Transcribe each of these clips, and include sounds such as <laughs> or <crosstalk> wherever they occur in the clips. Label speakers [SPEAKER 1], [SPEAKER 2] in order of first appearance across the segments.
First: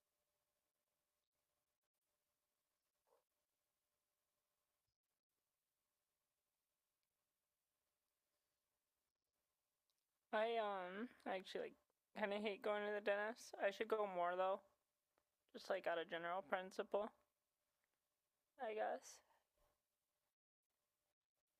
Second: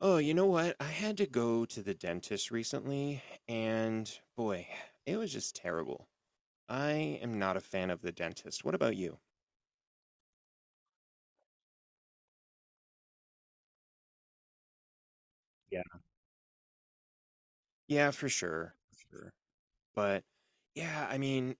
[SPEAKER 1] Oh, you know what? I had to go to the dentist recently, and boy, it was just terrible. I am not a fan of the dentist. What about you?
[SPEAKER 2] I actually like kind of hate going to the dentist. I should go more though, just
[SPEAKER 1] Yeah,
[SPEAKER 2] like out of general principle,
[SPEAKER 1] yeah, for sure.
[SPEAKER 2] I
[SPEAKER 1] For
[SPEAKER 2] guess.
[SPEAKER 1] sure. But yeah, I mean,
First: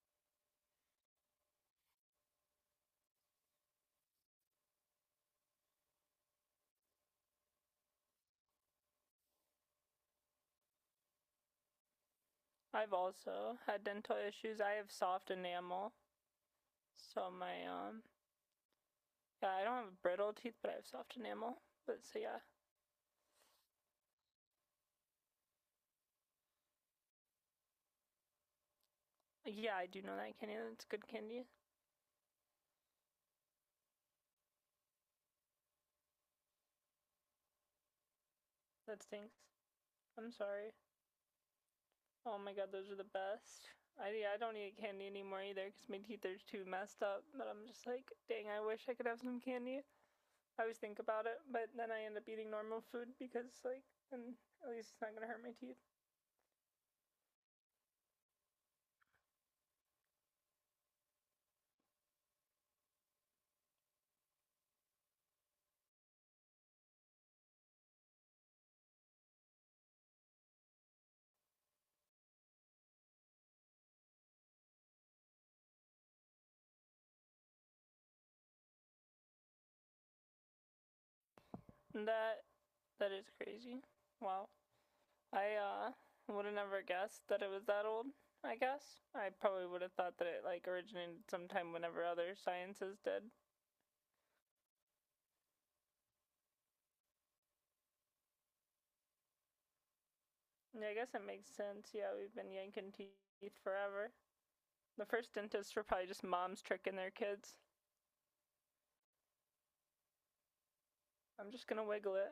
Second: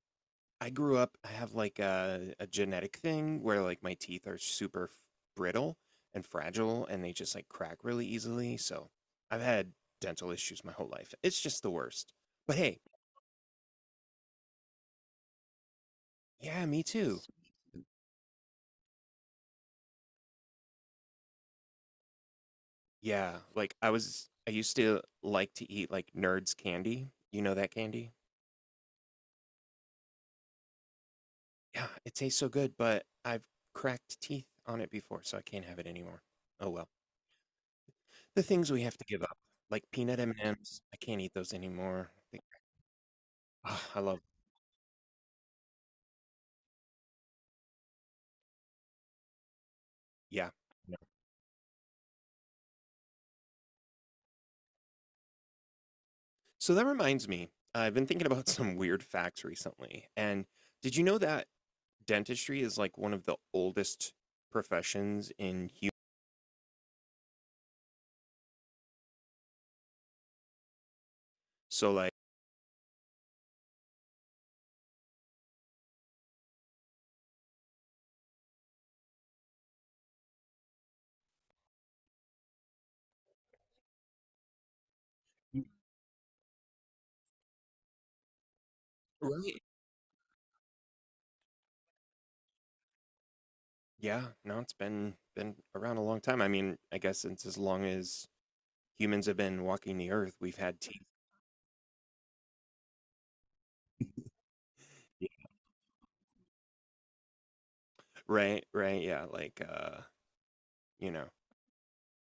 [SPEAKER 1] I grew up, I have like a genetic thing where like my teeth are super brittle and fragile and they just like crack really easily. So I've had dental issues my whole life. It's just the worst. But hey,
[SPEAKER 2] I've also had dental issues. I have soft enamel,
[SPEAKER 1] yeah, me too.
[SPEAKER 2] so my yeah, I don't have brittle teeth, but I have soft enamel. But so yeah,
[SPEAKER 1] Yeah, like, I used to like to eat, like, Nerds candy. You know that candy?
[SPEAKER 2] yeah, I do know that candy. That's good candy.
[SPEAKER 1] Yeah, it tastes so good, but I've cracked teeth on it before, so I can't have it anymore. Oh, well. The things we have
[SPEAKER 2] That
[SPEAKER 1] to give up,
[SPEAKER 2] stinks.
[SPEAKER 1] like peanut
[SPEAKER 2] I'm sorry.
[SPEAKER 1] M&Ms, I can't eat those anymore.
[SPEAKER 2] Oh
[SPEAKER 1] Like,
[SPEAKER 2] my god, those are the best.
[SPEAKER 1] ah, I love.
[SPEAKER 2] I don't eat candy anymore either because my teeth are too messed up. But I'm just like, dang, I wish I could have some candy.
[SPEAKER 1] Yeah,
[SPEAKER 2] I always
[SPEAKER 1] no.
[SPEAKER 2] think about it, but then I end up eating normal food because like then at least it's not gonna hurt my teeth.
[SPEAKER 1] So that reminds me, I've been thinking about <laughs> some weird facts recently, and did you know that dentistry is, like, one of the oldest professions in human? So, like.
[SPEAKER 2] That that is crazy. Wow. I
[SPEAKER 1] Mm.
[SPEAKER 2] uh would have never guessed that it was that old, I guess. I
[SPEAKER 1] Right.
[SPEAKER 2] probably would have thought that it like originated sometime whenever other sciences did.
[SPEAKER 1] Yeah, no, it's been around a long time. I mean, I guess since as long as humans have been walking the earth, we've had
[SPEAKER 2] Yeah, I
[SPEAKER 1] teeth.
[SPEAKER 2] guess it makes sense. Yeah, we've been yanking teeth forever. The
[SPEAKER 1] Yeah.
[SPEAKER 2] first dentists were probably just moms tricking their kids.
[SPEAKER 1] Right, right, yeah. Like I'm
[SPEAKER 2] I'm just gonna wiggle it.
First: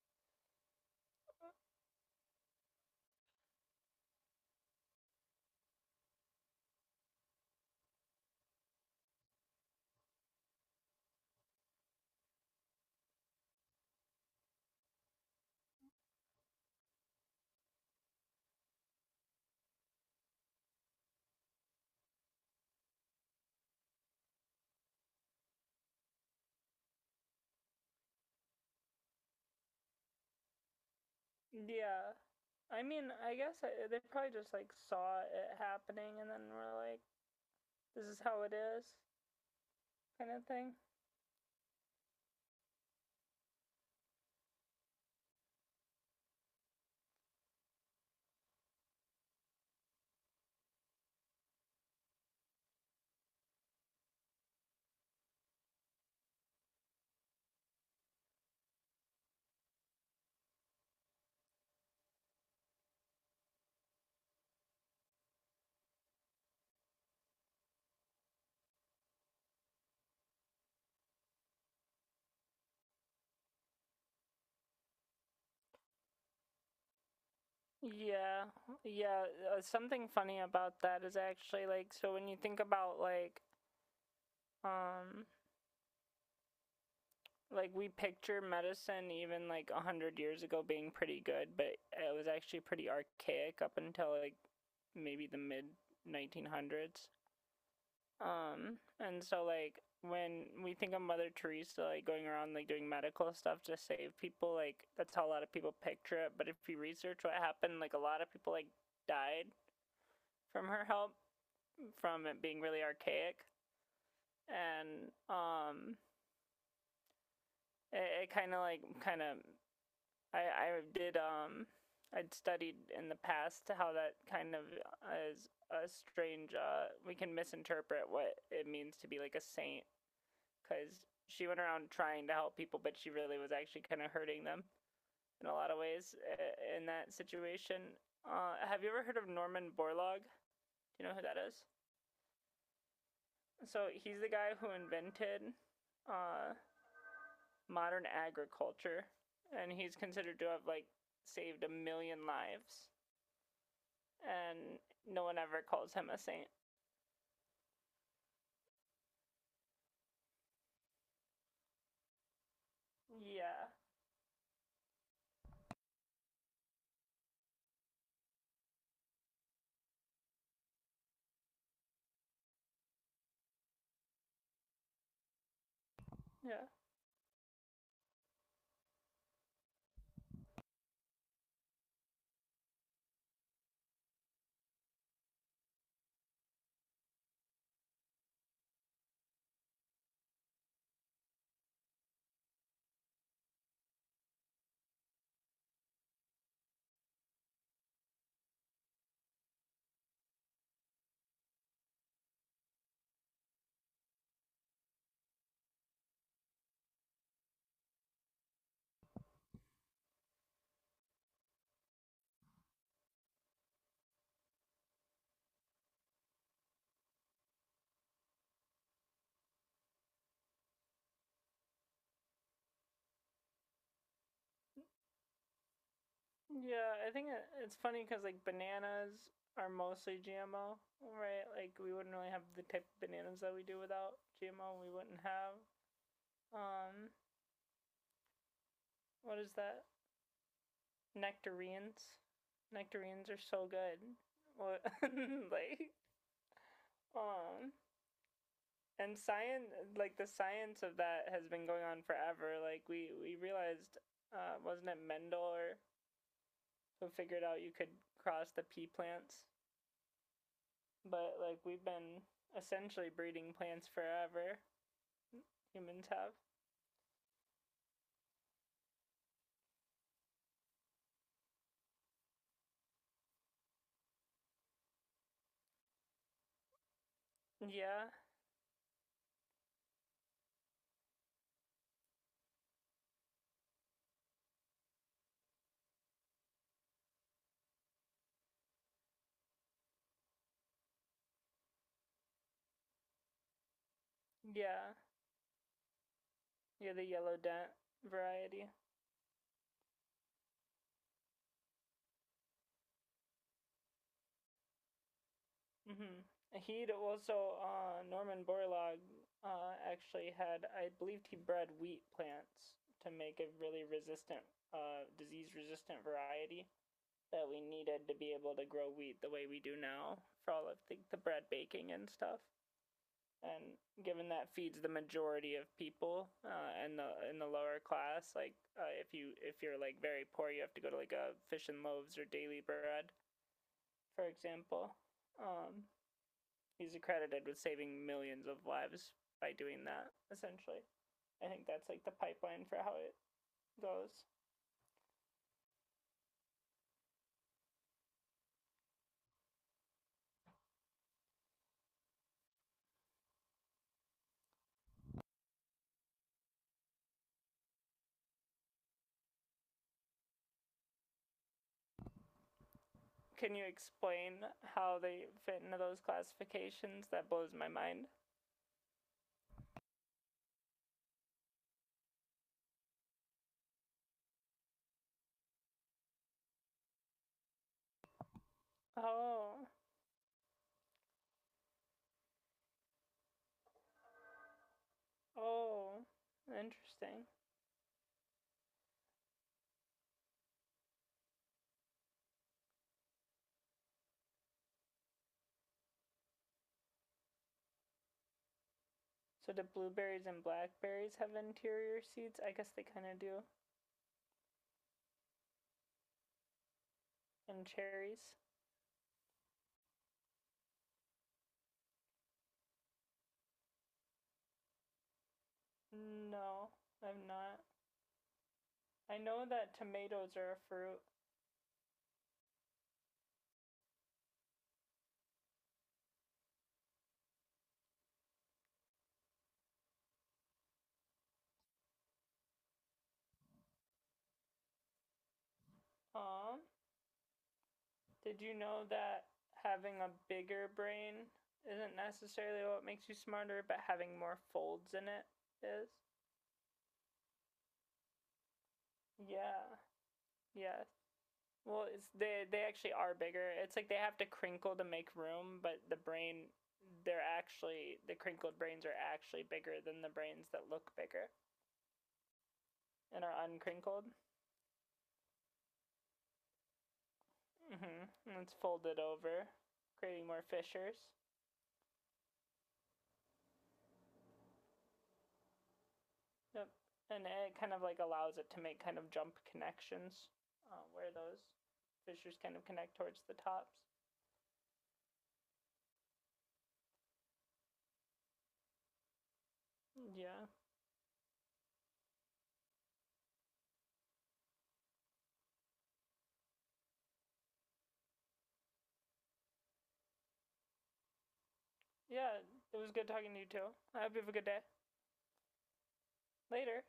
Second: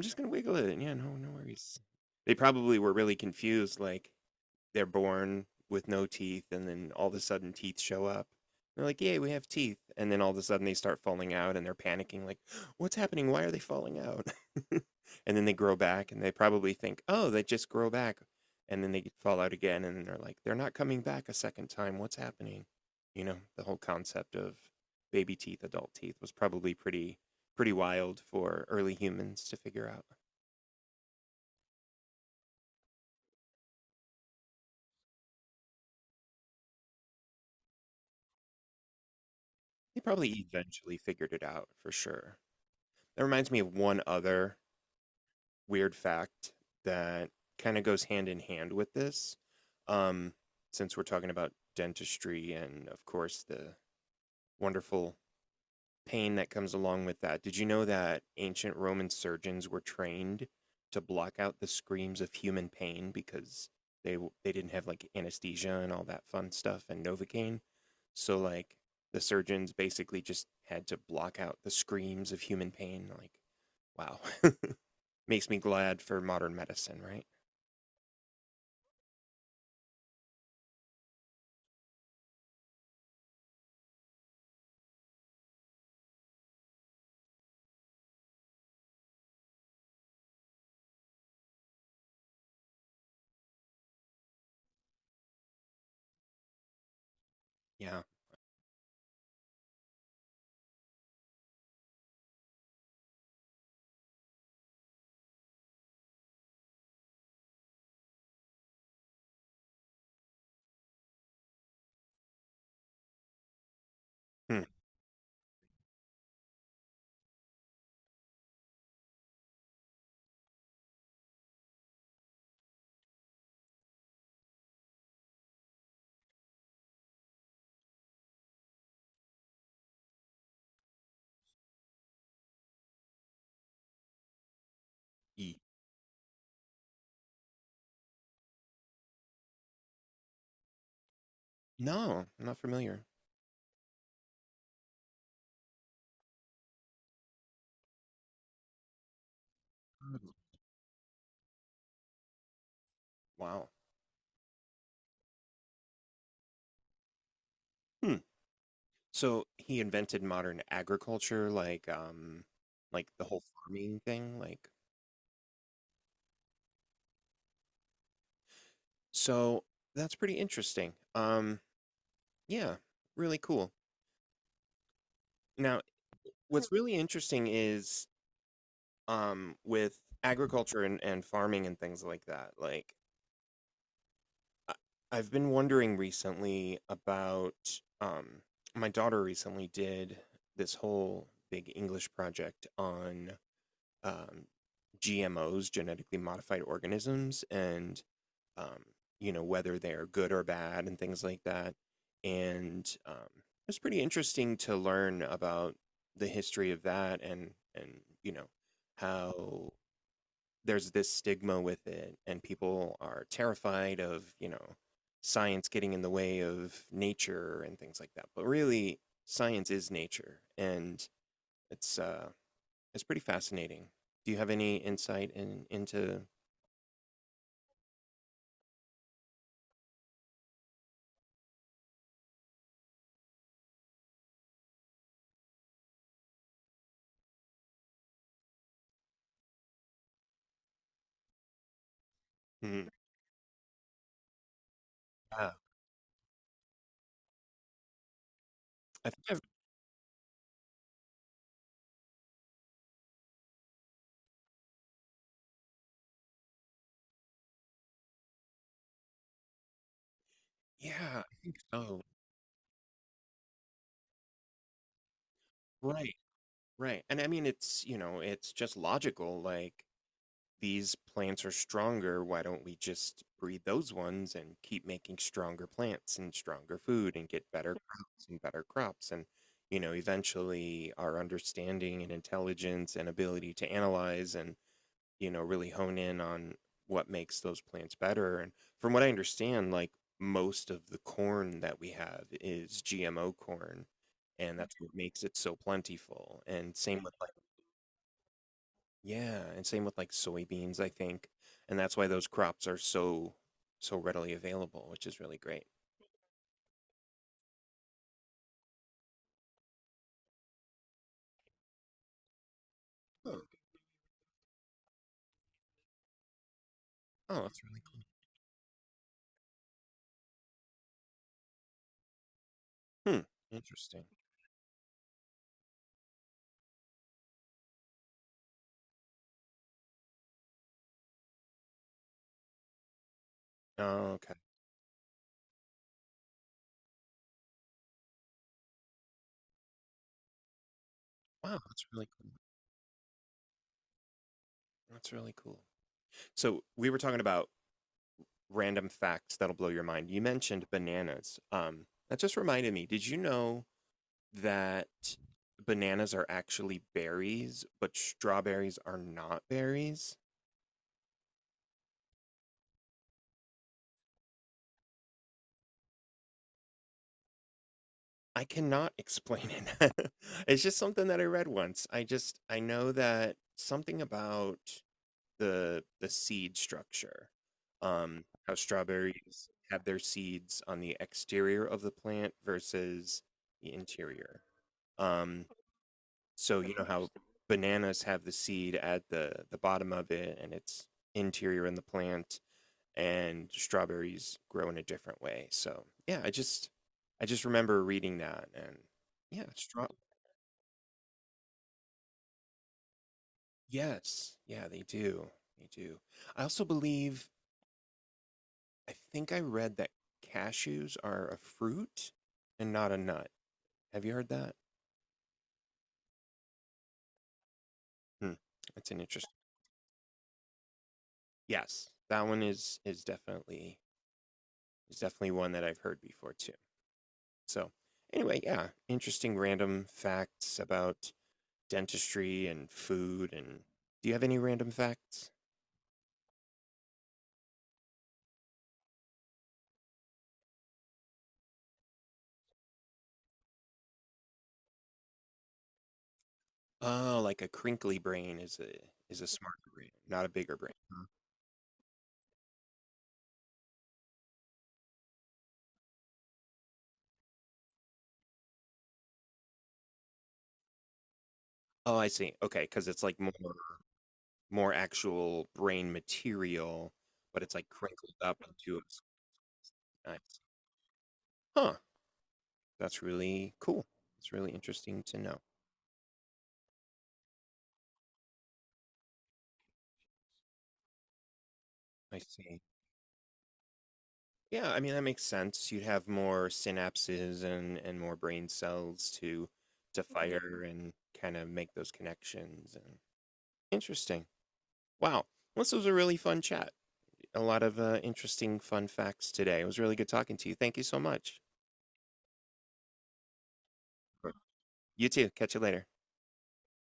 [SPEAKER 1] just gonna wiggle it. Yeah, no, no worries. They probably were really confused, like, they're born with no teeth and then all of a sudden teeth show up. They're like, "Yay, we have teeth." And then all of a sudden they start falling out and they're panicking like, "What's happening? Why are they falling out?" <laughs> And then they grow back and they probably think, "Oh, they just grow back." And then they fall out again and they're like, "They're not coming back a second time. What's happening?" You know, the whole concept of baby teeth, adult teeth was probably pretty wild for early humans to figure out.
[SPEAKER 2] Yeah. I mean, I guess I, they probably just like saw it happening and then were like, this is how it is
[SPEAKER 1] They probably
[SPEAKER 2] kind of thing.
[SPEAKER 1] eventually figured it out for sure. That reminds me of one other weird fact that kind of goes hand in hand with this. Um, since we're talking about dentistry and, of course, the wonderful pain that comes along with that, did you know that ancient Roman surgeons were trained to block out the screams of human pain because they they didn't have like anesthesia and all that fun stuff and Novocaine? So like the surgeons basically just had to block out the screams of human pain. Like, wow. <laughs> Makes me glad for modern medicine, right?
[SPEAKER 2] Yeah, yeah. Something funny about that is actually like so when you think about like um like we picture medicine even like a hundred years ago being pretty good, but it was actually pretty archaic up until like maybe the mid 1900s.
[SPEAKER 1] Yeah.
[SPEAKER 2] And so like when we think of Mother Teresa like going around like doing medical stuff to save people, like that's how a lot of people picture it. But if you research what happened, like a lot of people like died from her help from it being really archaic,
[SPEAKER 1] Hmm.
[SPEAKER 2] and it kind of like I I did um I'd studied in the past how that kind of is a strange we can misinterpret what it means to be like a saint because she went around trying to help people, but she really was actually kind of hurting them in a
[SPEAKER 1] E.
[SPEAKER 2] lot of ways in that situation. Have you ever heard of Norman Borlaug? Do you know who that is?
[SPEAKER 1] No, I'm not familiar.
[SPEAKER 2] So he's the guy who invented uh, modern agriculture, and he's
[SPEAKER 1] Mm.
[SPEAKER 2] considered to have like saved a million lives,
[SPEAKER 1] Wow.
[SPEAKER 2] and no one ever calls him a saint.
[SPEAKER 1] Hmm. So he invented modern agriculture, like the whole
[SPEAKER 2] Yeah,
[SPEAKER 1] farming thing, like so that's pretty interesting. Yeah, really cool. Now, yeah.
[SPEAKER 2] yeah.
[SPEAKER 1] What's really interesting is with agriculture and farming and things like that, like I- I've been wondering recently about my daughter recently did this whole big English project on um, GMOs, genetically modified organisms, and um, you know whether they are good or bad and things like that. And it was pretty interesting to learn about the history of that and how there's this stigma with it and people are terrified of science getting in the way of nature and things like that but really science is nature and it's uh it's pretty fascinating. Do you have any insight in into?
[SPEAKER 2] Yeah, I think it's funny because like bananas are mostly GMO, right? Like we wouldn't really have the type of bananas that we do without GMO. We wouldn't have um what is that? Nectarines.
[SPEAKER 1] Hmm.
[SPEAKER 2] Nectarines are so good. What <laughs>
[SPEAKER 1] uh,
[SPEAKER 2] like um
[SPEAKER 1] I
[SPEAKER 2] and
[SPEAKER 1] think
[SPEAKER 2] science like the science of that has been going on forever. Like we realized wasn't it Mendel or who figured out you could cross the pea plants
[SPEAKER 1] yeah, I
[SPEAKER 2] but
[SPEAKER 1] think
[SPEAKER 2] like we've
[SPEAKER 1] so.
[SPEAKER 2] been essentially breeding plants forever. Humans
[SPEAKER 1] Right,
[SPEAKER 2] have.
[SPEAKER 1] right, and I mean it's you know it's just logical, like these plants are stronger. Why don't we just breed those ones and keep making stronger plants and stronger food and get
[SPEAKER 2] Yeah,
[SPEAKER 1] better crops? And, eventually our understanding and intelligence and ability to analyze and, really hone in on what makes those plants better. And from what I understand, like most of the corn that we have is GMO corn. And that's
[SPEAKER 2] yeah,
[SPEAKER 1] what makes it so plentiful. And
[SPEAKER 2] yeah.
[SPEAKER 1] same
[SPEAKER 2] The
[SPEAKER 1] with like
[SPEAKER 2] yellow dent variety.
[SPEAKER 1] yeah, and same with like soybeans, I think. And that's why those crops are so readily available, which is really great.
[SPEAKER 2] Hmm He'd also Norman Borlaug actually had, I believed he bred wheat plants to make
[SPEAKER 1] Oh,
[SPEAKER 2] a really resistant, disease-resistant variety
[SPEAKER 1] oh,
[SPEAKER 2] that we
[SPEAKER 1] that's really cool.
[SPEAKER 2] needed to be able to grow wheat the way we do now for all of the bread baking and stuff.
[SPEAKER 1] Hmm,
[SPEAKER 2] And
[SPEAKER 1] interesting.
[SPEAKER 2] given that feeds the majority of people in the lower class, like if you if you're like very poor, you have to go to like a fish and loaves or daily bread,
[SPEAKER 1] Oh,
[SPEAKER 2] for
[SPEAKER 1] okay.
[SPEAKER 2] example. Um, he's accredited with saving millions of lives by doing that. Essentially, I
[SPEAKER 1] Wow,
[SPEAKER 2] think
[SPEAKER 1] that's
[SPEAKER 2] that's like
[SPEAKER 1] really
[SPEAKER 2] the
[SPEAKER 1] cool.
[SPEAKER 2] pipeline for how it goes.
[SPEAKER 1] That's really cool. So we were talking about random facts that'll blow your mind. You mentioned bananas. That just reminded me. Did you know that bananas are actually berries, but strawberries are not berries?
[SPEAKER 2] Can you explain how they fit into those classifications? That blows my mind.
[SPEAKER 1] I cannot explain it. <laughs> It's just something that I read once. I know that something about the seed structure, how strawberries
[SPEAKER 2] Oh,
[SPEAKER 1] have their seeds on the exterior of the plant versus the interior. Um,
[SPEAKER 2] oh,
[SPEAKER 1] so you know how
[SPEAKER 2] interesting.
[SPEAKER 1] bananas have the seed at the bottom of it and it's interior in the plant and strawberries grow in a different way. So yeah, I just remember reading that and yeah,
[SPEAKER 2] So do
[SPEAKER 1] straw
[SPEAKER 2] blueberries and blackberries have interior seeds? I guess they kind of do.
[SPEAKER 1] yes, yeah, they do. They do. I also believe
[SPEAKER 2] And cherries?
[SPEAKER 1] I think I read that cashews are a fruit and not a nut. Have you heard that?
[SPEAKER 2] No, I've not.
[SPEAKER 1] Hmm. That's an
[SPEAKER 2] I
[SPEAKER 1] interesting.
[SPEAKER 2] know that tomatoes are a fruit.
[SPEAKER 1] Yes, that one is definitely one that I've heard before too. So anyway, yeah, interesting random facts about dentistry and food and do you have any random facts?
[SPEAKER 2] Um, did you know that having a bigger brain isn't necessarily what makes you smarter, but having more folds in it is?
[SPEAKER 1] Oh, like a crinkly brain is a
[SPEAKER 2] Yeah.
[SPEAKER 1] smarter brain, not a bigger brain.
[SPEAKER 2] Yeah.
[SPEAKER 1] Huh?
[SPEAKER 2] Well, it's they actually are bigger. It's like they have to crinkle to make room, but they're actually the crinkled brains are actually bigger than the brains that look bigger
[SPEAKER 1] Oh, I see. Okay, because it's like
[SPEAKER 2] and
[SPEAKER 1] more
[SPEAKER 2] are uncrinkled.
[SPEAKER 1] more actual brain material, but it's like
[SPEAKER 2] Mm-hmm.
[SPEAKER 1] crinkled
[SPEAKER 2] And
[SPEAKER 1] up
[SPEAKER 2] it's
[SPEAKER 1] into a
[SPEAKER 2] folded over,
[SPEAKER 1] I
[SPEAKER 2] creating
[SPEAKER 1] see.
[SPEAKER 2] more fissures.
[SPEAKER 1] Huh. That's really cool. It's really interesting to know.
[SPEAKER 2] Yep. And it kind of like allows it to make kind of jump connections where those
[SPEAKER 1] I
[SPEAKER 2] fissures kind
[SPEAKER 1] see.
[SPEAKER 2] of connect towards the tops.
[SPEAKER 1] Yeah, I mean that makes sense. You'd have more synapses and more brain cells to
[SPEAKER 2] Yeah.
[SPEAKER 1] fire and kind of make those connections and interesting. Wow. Well, this was a really fun chat. A lot of interesting fun facts today. It was really good talking to you. Thank you so much.
[SPEAKER 2] Yeah. It was good talking to you too. I hope you have a
[SPEAKER 1] Sure.
[SPEAKER 2] good day.
[SPEAKER 1] You too. Catch you later.
[SPEAKER 2] Later.